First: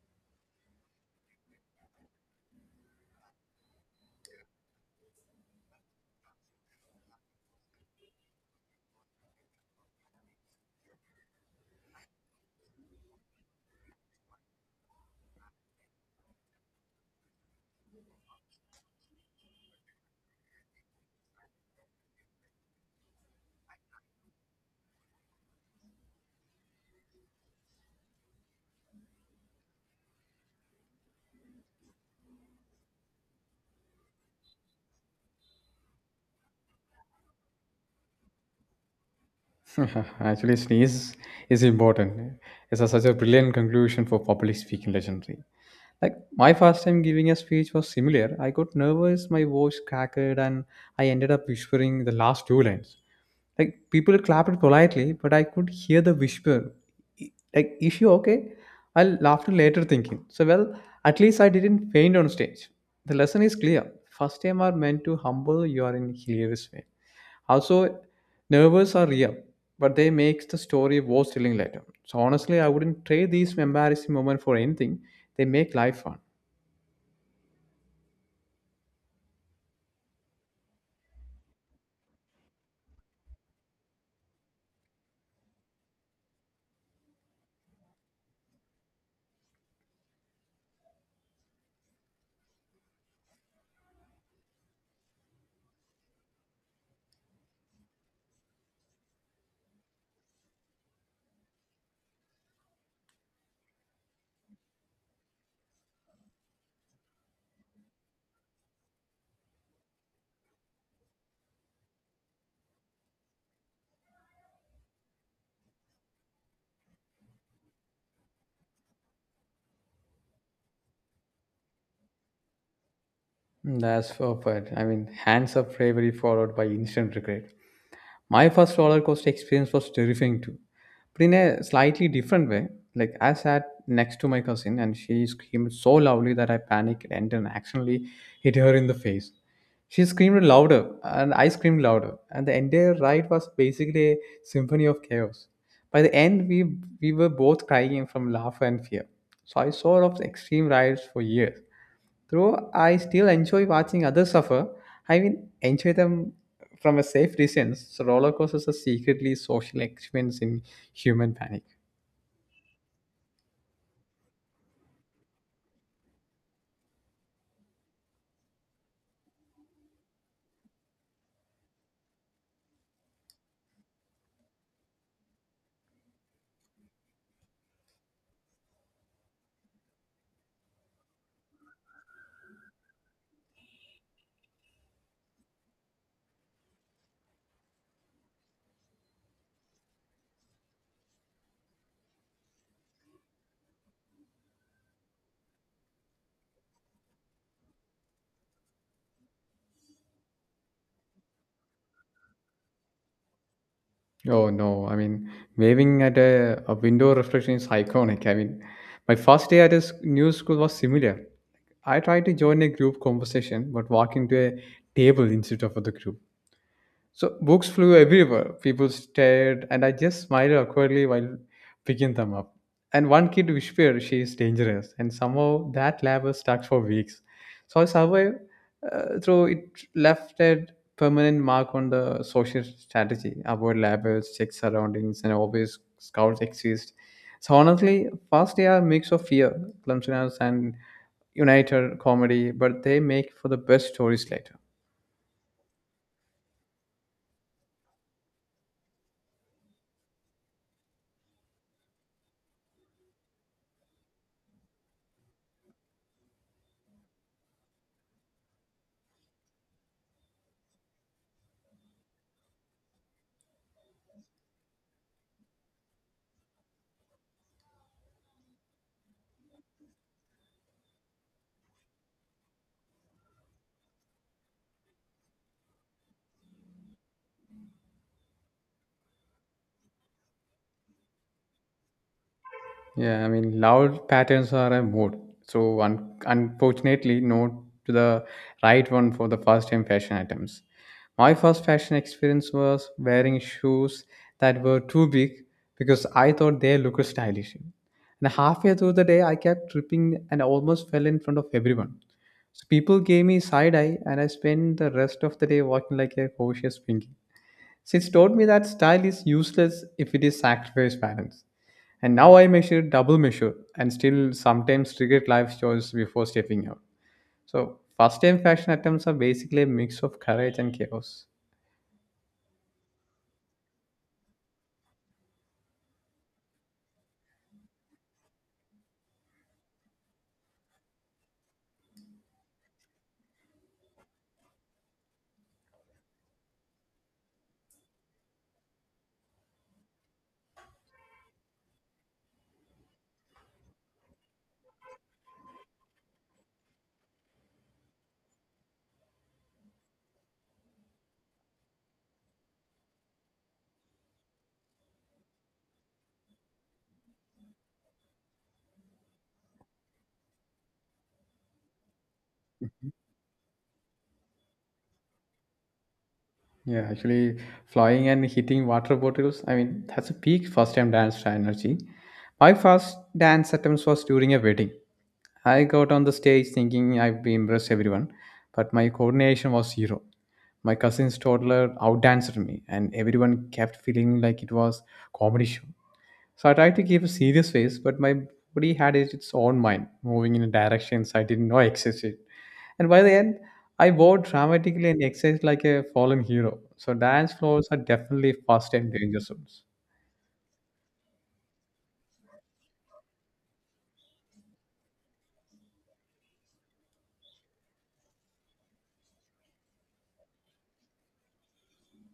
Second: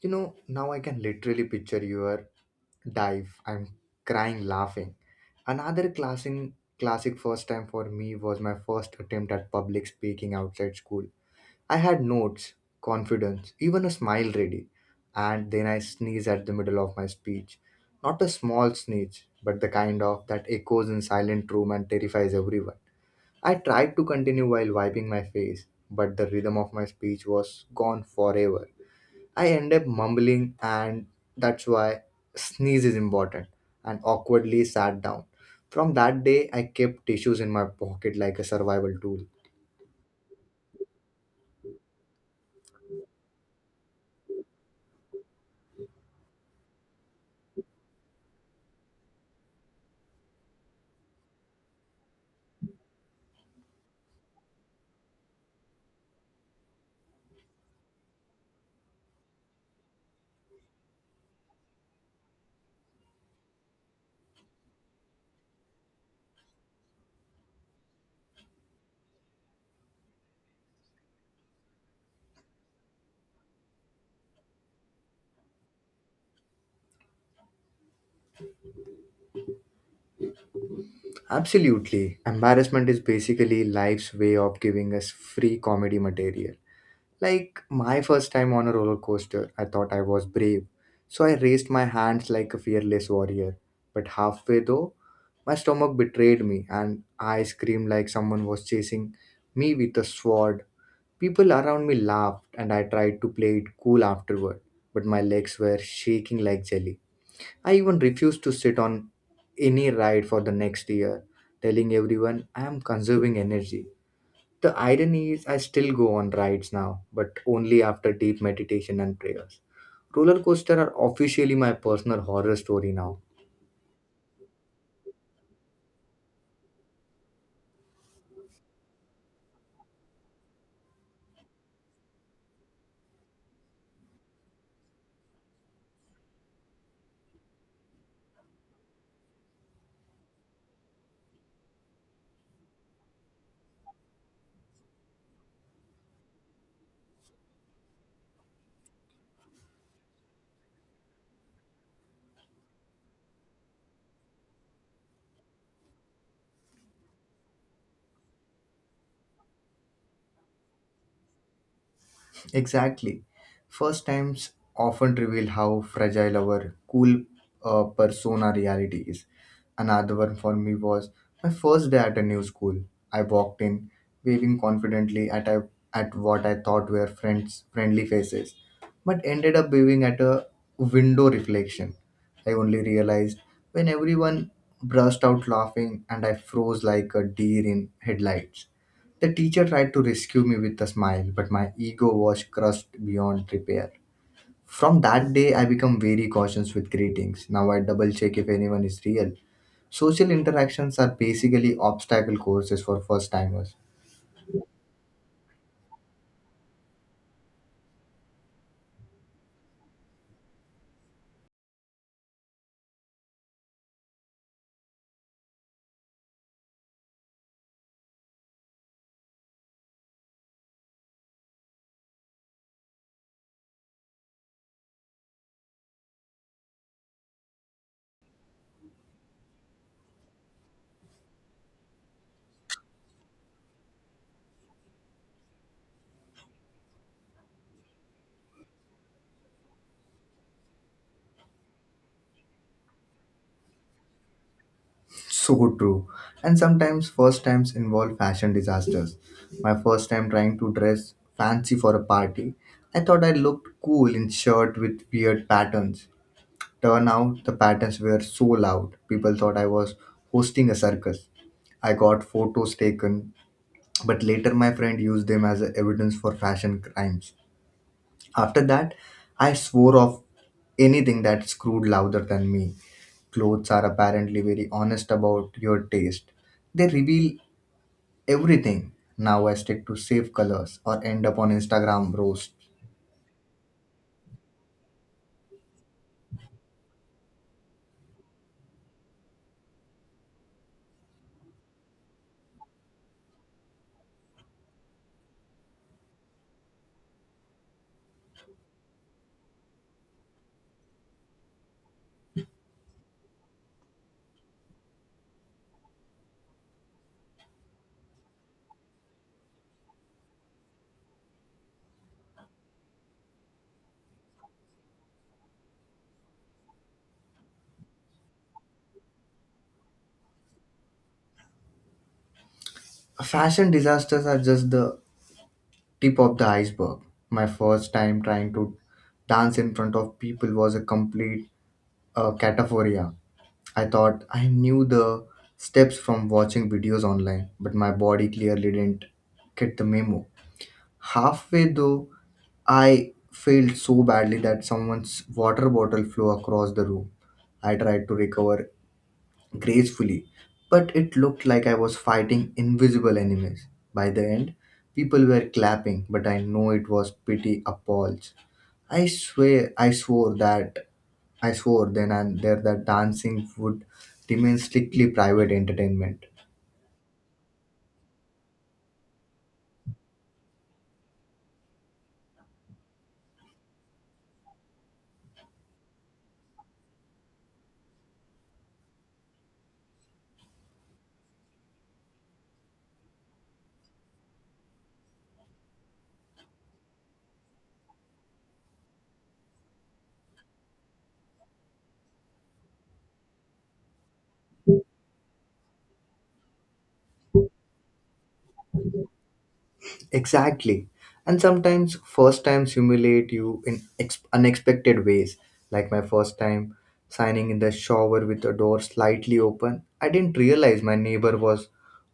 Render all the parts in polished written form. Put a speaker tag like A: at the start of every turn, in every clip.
A: You know, now I can literally picture your dive. I'm crying laughing. Another classic first time for me was my first attempt at public speaking outside school. I had notes, confidence, even a smile ready. And then I sneeze at the middle of my speech. Not a small sneeze, but the kind of that echoes in silent room and terrifies everyone. I tried to continue while wiping my face, but the rhythm of my speech was gone forever. I end up mumbling, and that's why sneeze is important, and awkwardly sat down. From that day, I kept tissues in my pocket like a survival tool.
B: Actually, sneeze is important. Such a brilliant conclusion for public speaking legendary. Like my first time giving a speech was similar. I got nervous, my voice cracked, and I ended up whispering the last two lines. Like people clapped politely, but I could hear the whisper. "I- Like, is she okay? I'll laughter later thinking. So well, at least I didn't faint on stage. The lesson is clear. First time are meant to humble you are in hilarious way. Also, nervous are real, but they makes the story worth telling later. So honestly, I wouldn't trade these embarrassing moment for anything. They make life fun.
A: Absolutely. Embarrassment is basically life's way of giving us free comedy material. Like my first time on a roller coaster, I thought I was brave. So I raised my hands like a fearless warrior. But halfway though, my stomach betrayed me and I screamed like someone was chasing me with a sword. People around me laughed, and I tried to play it cool afterward, but my legs were shaking like jelly. I even refused to sit on any ride for the next year, telling everyone I am conserving energy. The irony is, I still go on rides now, but only after deep meditation and prayers. Roller coaster are officially my personal horror story now.
B: That's perfect. I mean, hands up bravery followed by instant regret. My first roller coaster experience was terrifying too, but in a slightly different way. Like I sat next to my cousin and she screamed so loudly that I panicked and then accidentally hit her in the face. She screamed louder and I screamed louder, and the entire ride was basically a symphony of chaos. By the end, we were both crying from laughter and fear. So I saw of extreme rides for years, though I still enjoy watching others suffer, I will enjoy them from a safe distance. So roller coasters are secretly social experiments in human panic.
A: Exactly. First times often reveal how fragile our cool persona reality is. Another one for me was my first day at a new school. I walked in, waving confidently at what I thought were friends friendly faces, but ended up waving at a window reflection. I only realized when everyone burst out laughing and I froze like a deer in headlights. The teacher tried to rescue me with a smile, but my ego was crushed beyond repair. From that day, I become very cautious with greetings. Now I double check if anyone is real. Social interactions are basically obstacle courses for first timers.
B: Oh no, I mean, waving at a window reflection is iconic. I mean, my first day at a new school was similar. I tried to join a group conversation, but walked into a table instead of the group. So books flew everywhere. People stared, and I just smiled awkwardly while picking them up. And one kid whispered, "She is dangerous," and somehow that laugh was stuck for weeks. So I survived through it, left a permanent mark on the social strategy. Avoid labels, check surroundings, and always scouts exist. So honestly, first they are a mix of fear, clumsiness, and united comedy, but they make for the best stories later.
A: So true. And sometimes first times involve fashion disasters. My first time trying to dress fancy for a party, I thought I looked cool in shirt with weird patterns. Turnout, the patterns were so loud, people thought I was hosting a circus. I got photos taken, but later my friend used them as evidence for fashion crimes. After that, I swore off anything that screwed louder than me. Clothes are apparently very honest about your taste. They reveal everything. Now I stick to safe colors or end up on Instagram roast.
B: Yeah, I mean, loud patterns are a mood. So, unfortunately, no to the right one for the first time fashion items. My first fashion experience was wearing shoes that were too big because I thought they looked stylish. And halfway through the day, I kept tripping and almost fell in front of everyone. So people gave me side eye, and I spent the rest of the day walking like a cautious pinky. Since taught me that style is useless if it is sacrificed balance. And now I measure, double measure, and still sometimes regret life choices before stepping out. So, first time fashion attempts are basically a mix of courage and chaos.
A: Fashion disasters are just the tip of the iceberg. My first time trying to dance in front of people was a complete cataphoria. I thought I knew the steps from watching videos online, but my body clearly didn't get the memo. Halfway though, I failed so badly that someone's water bottle flew across the room. I tried to recover gracefully, but it looked like I was fighting invisible enemies. By the end, people were clapping, but I know it was pity appalls. I swear I swore that I swore then and there that dancing would remain strictly private entertainment.
B: Yeah, actually, flying and hitting water bottles, I mean, that's a peak first time dance energy. My first dance attempt was during a wedding. I got on the stage thinking I'd be impress everyone, but my coordination was zero. My cousin's toddler outdanced me, and everyone kept feeling like it was comedy show. So I tried to keep a serious face, but my body its own mind, moving in directions I didn't know existed. And by the end, I wore dramatically and exercised like a fallen hero. So dance floors are definitely fast and danger zones.
A: Exactly. And sometimes first times humiliate you in unexpected ways. Like my first time signing in the shower with the door slightly open, I didn't realize my neighbor was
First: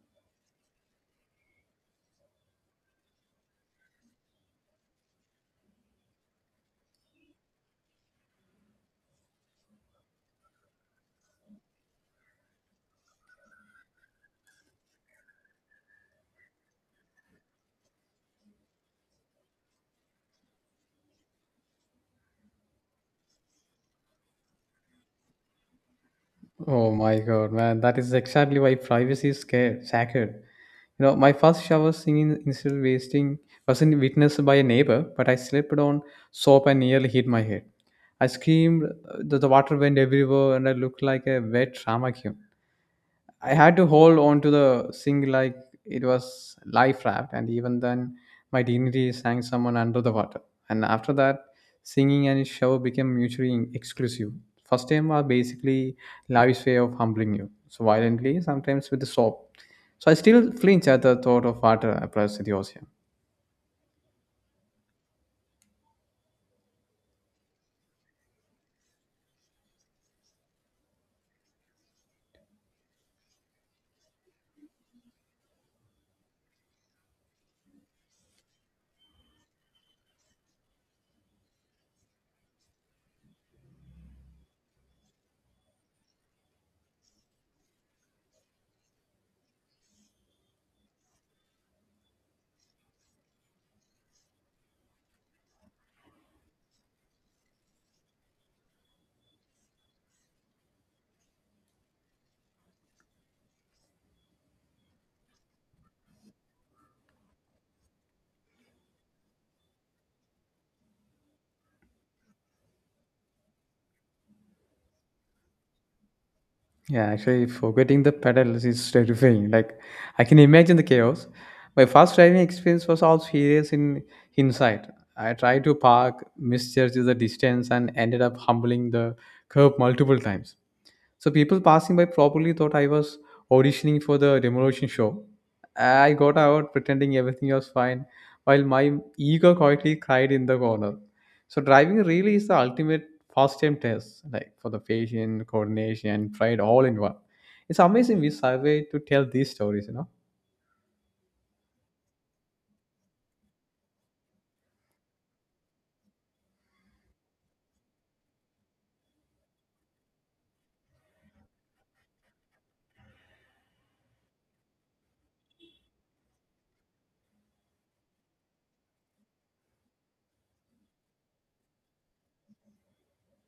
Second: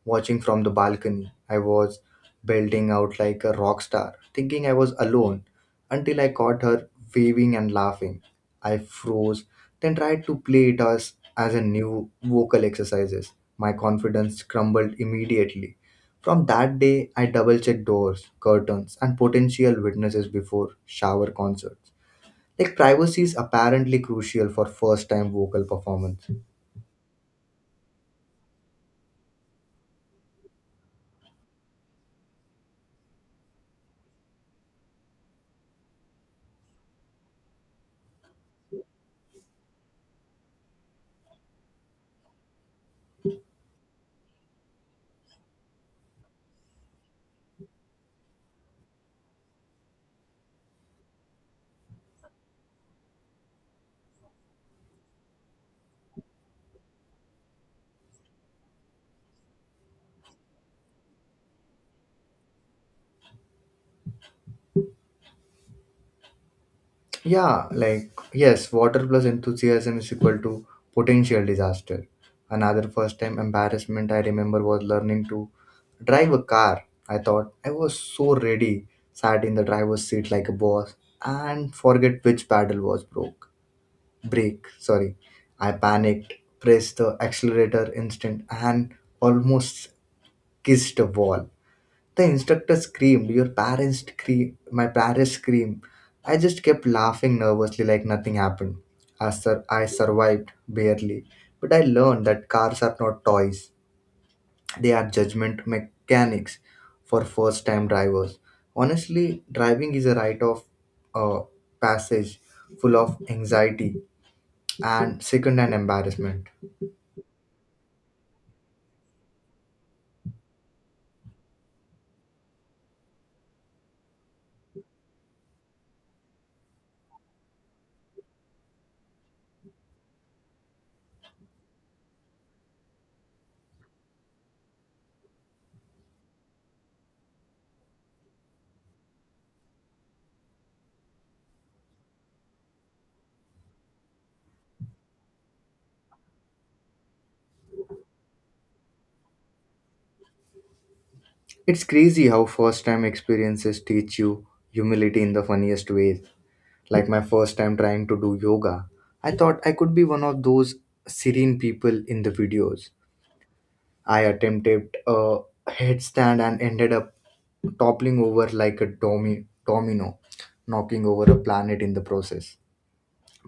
A: watching from the balcony. I was belting out like a rock star, thinking I was alone until I caught her waving and laughing. I froze, then tried to play it as a new vocal exercises. My confidence crumbled immediately. From that day, I double check doors, curtains, and potential witnesses before shower concerts. Like privacy is apparently crucial for first time vocal performance.
B: Oh my god, man, that is exactly why privacy is scared, sacred. You know, my first shower singing instead of wasting wasn't witnessed by a neighbor, but I slipped on soap and nearly hit my head. I screamed, the water went everywhere, and I looked like a wet drama queen. I had to hold on to the sink like it was life raft, and even then, my dignity sank someone under the water. And after that, singing and shower became mutually exclusive. First time are basically life's way of humbling you, so violently, sometimes with a sob. So I still flinch at the thought of water across the ocean.
A: Yeah, like yes, water plus enthusiasm is equal to potential disaster. Another first time embarrassment I remember was learning to drive a car. I thought I was so ready, sat in the driver's seat like a boss, and forget which paddle was broke. Brake, sorry. I panicked, pressed the accelerator instant and almost kissed a wall. The instructor screamed, your parents scream, my parents scream. I just kept laughing nervously like nothing happened. I survived barely, but I learned that cars are not toys. They are judgment mechanics for first time drivers. Honestly, driving is a rite of uh, passage, full of anxiety and second an embarrassment.
B: Yeah, actually, forgetting the pedals is terrifying. Like, I can imagine the chaos. My first driving experience was also serious in hindsight. I tried to park, misjudged the distance, and ended up humbling the curb multiple times. So people passing by probably thought I was auditioning for the demolition show. I got out pretending everything was fine while my ego quietly cried in the corner. So driving really is the ultimate first time test, like for the patient, coordination, and pride all in one. It's amazing we survey to tell these stories, you know.
A: It's crazy how first time experiences teach you humility in the funniest ways. Like my first time trying to do yoga, I thought I could be one of those serene people in the videos. I attempted a headstand and ended up toppling over like a domino, knocking over a planet in the process.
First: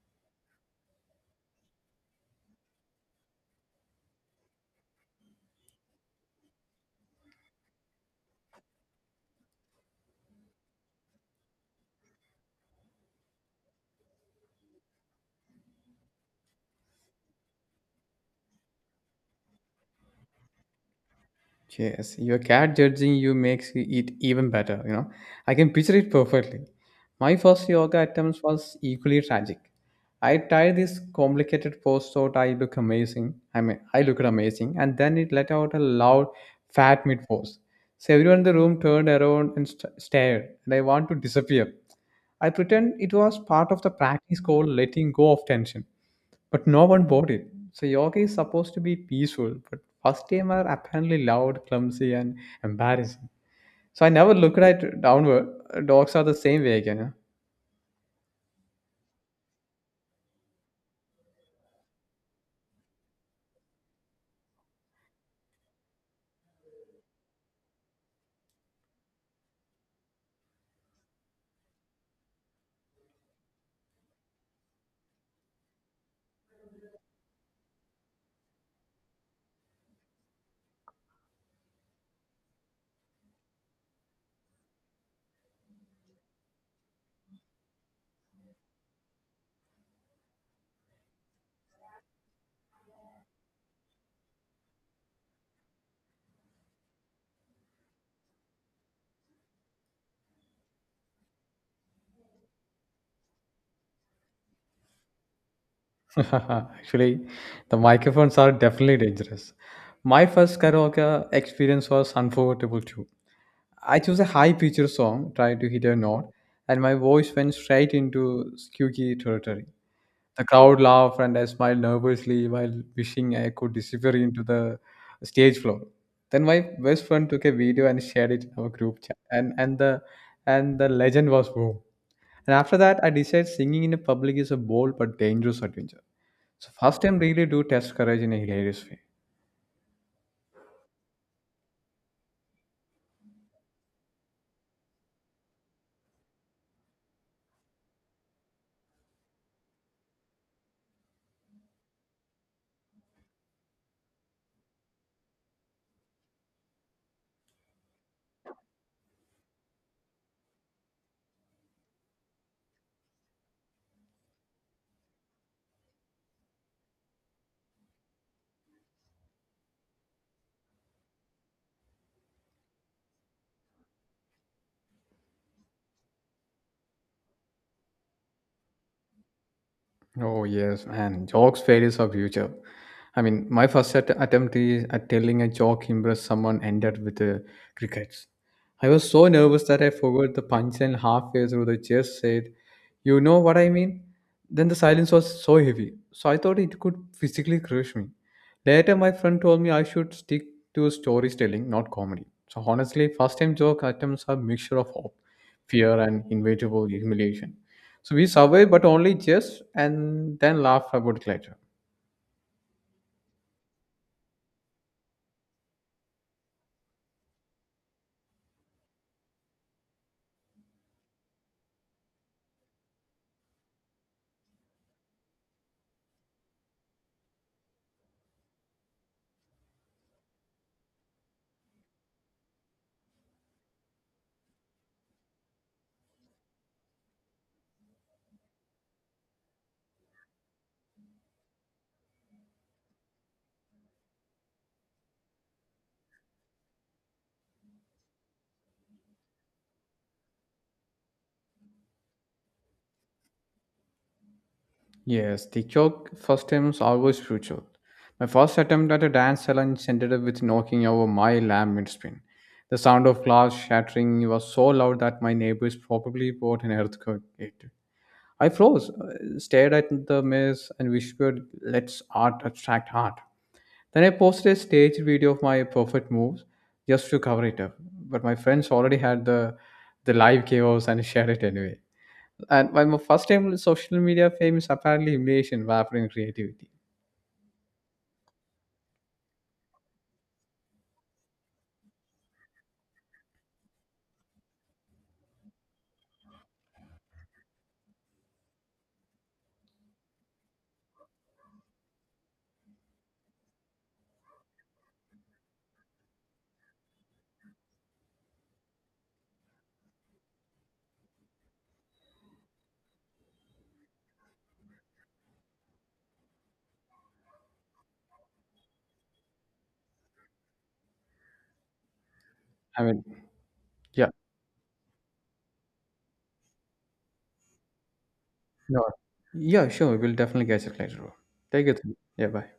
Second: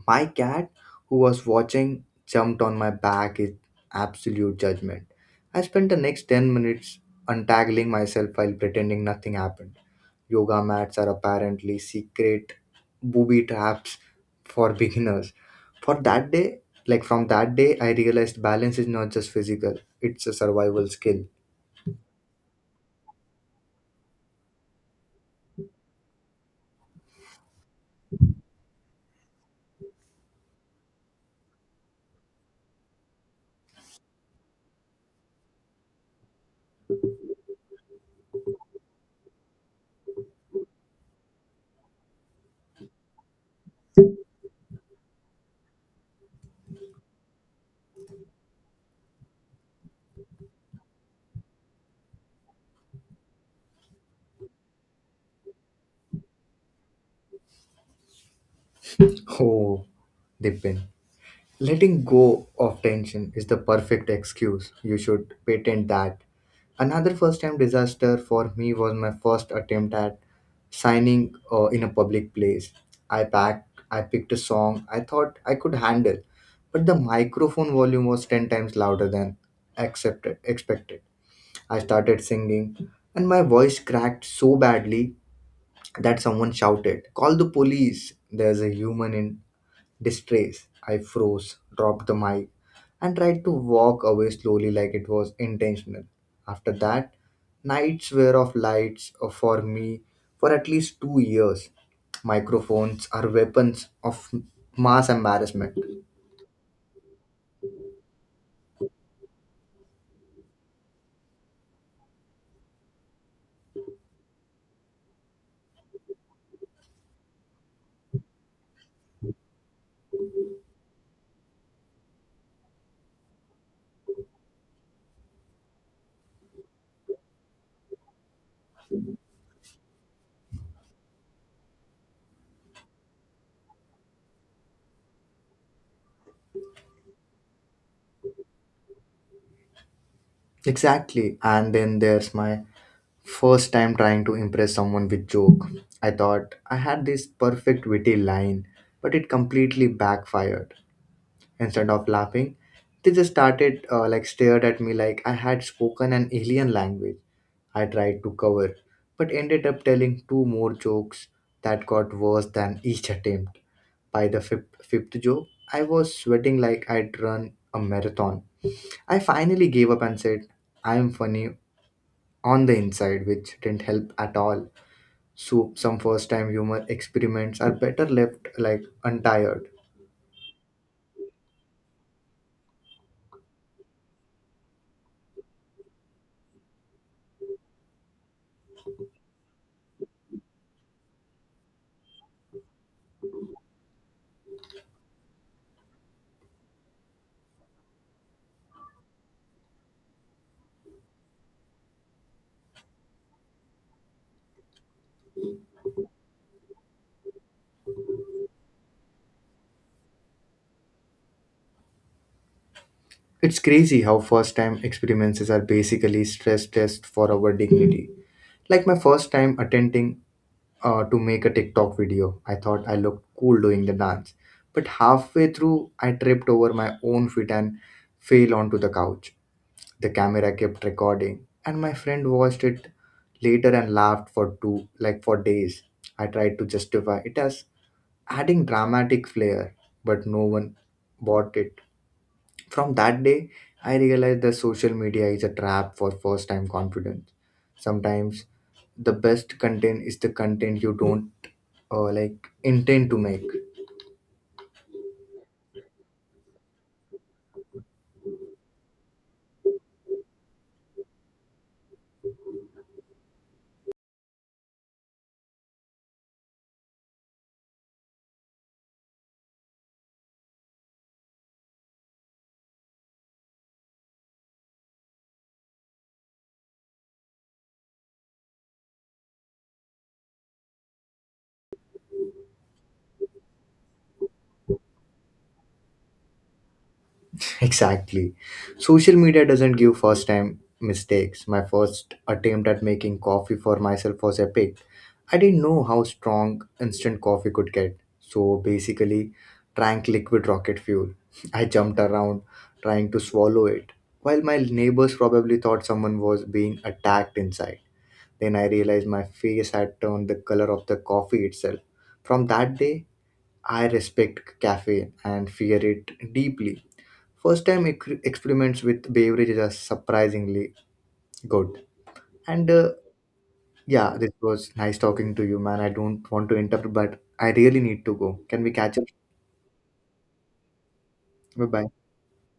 A: My cat, who was watching, jumped on my back in absolute judgment. I spent the next 10 minutes untangling myself while pretending nothing happened. Yoga mats are apparently secret booby traps for beginners. For that day, like from that day, I realized balance is not just physical, it's a survival skill.
B: Yes, your cat judging you makes it even better, you know. I can picture it perfectly. My first yoga attempt was equally tragic. I tried this complicated pose thought I look amazing. I mean, I looked amazing, and then it let out a loud, fat mid pose. So everyone in the room turned around and stared, and I want to disappear. I pretend it was part of the practice called letting go of tension. But no one bought it. So yoga is supposed to be peaceful, but first timer apparently loud, clumsy, and embarrassing. So I never looked at downward. Dogs are the same way again.
A: Oh, Dipin. Letting go of tension is the perfect excuse. You should patent that. Another first time disaster for me was my first attempt at signing in a public place. I picked a song I thought I could handle, but the microphone volume was 10 times louder than expected. I started singing, and my voice cracked so badly that someone shouted, "Call the police! There's a human in distress." I froze, dropped the mic, and tried to walk away slowly like it was intentional. After that, nights were of lights for me for at least 2 years. Microphones are weapons of mass embarrassment.
B: Huh? Actually, the microphones are definitely dangerous. My first karaoke experience was unforgettable too. I chose a high pitched song, tried to hit a note, and my voice went straight into squeaky territory. The crowd laughed, and I smiled nervously while wishing I could disappear into the stage floor. Then my best friend took a video and shared it in our group chat, and the legend was born. And after that, I decided singing in a public is a bold but dangerous adventure. So first time really do test courage in a hilarious way.
A: Exactly. And then there's my first time trying to impress someone with joke. I thought I had this perfect witty line, but it completely backfired. Instead of laughing, they just started like stared at me like I had spoken an alien language. I tried to cover, but ended up telling two more jokes that got worse than each attempt. By the fifth joke, I was sweating like I'd run a marathon. I finally gave up and said, I'm funny on the inside, which didn't help at all. So, some first time humor experiments are better left like untired.
B: Oh yes, and jokes fail is our future. I mean, my first attempt is at telling a joke impressed someone ended with regrets. I was so nervous that I forgot the punchline halfway through. The just said, "You know what I mean?" Then the silence was so heavy, so I thought it could physically crush me. Later, my friend told me I should stick to storytelling, not comedy. So honestly, first-time joke attempts are a mixture of hope, fear, and inevitable humiliation. So we survived, but only just, and then laughed about it later.
A: It's crazy how first time experiences are basically stress tests for our dignity. Like my first time attempting to make a TikTok video, I thought I looked cool doing the dance. But halfway through, I tripped over my own feet and fell onto the couch. The camera kept recording, and my friend watched it later and laughed for two, like for days. I tried to justify it as adding dramatic flair, but no one bought it. From that day, I realized that social media is a trap for first time confidence. Sometimes the best content is the content you don't uh, like intend to make.
B: Yes, the joke first time was always brutal. My first attempt at a dance challenge ended up with knocking over my lamp mid-spin. The sound of glass shattering was so loud that my neighbors probably bought an earthquake. I froze, stared at the maze, and whispered, "Let's art attract art." Then I posted a staged video of my perfect moves just to cover it up. But my friends already had the live chaos and shared it anyway. And my first time with social media fame is apparently humiliation wrapping creativity.
A: Exactly. Social media doesn't give first time mistakes. My first attempt at making coffee for myself was epic. I didn't know how strong instant coffee could get. So basically, drank liquid rocket fuel. I jumped around trying to swallow it, while my neighbors probably thought someone was being attacked inside. Then I realized my face had turned the color of the coffee itself. From that day, I respect caffeine and fear it deeply. First time experiments with beverages are surprisingly good. And
B: I mean, yeah,
A: yeah, this was nice talking to you, man. I don't want to interrupt, but I really need to go. Can we
B: no,
A: catch up?
B: yeah, sure. We'll definitely catch it later on.
A: Bye
B: Take it.
A: bye.
B: Yeah, bye.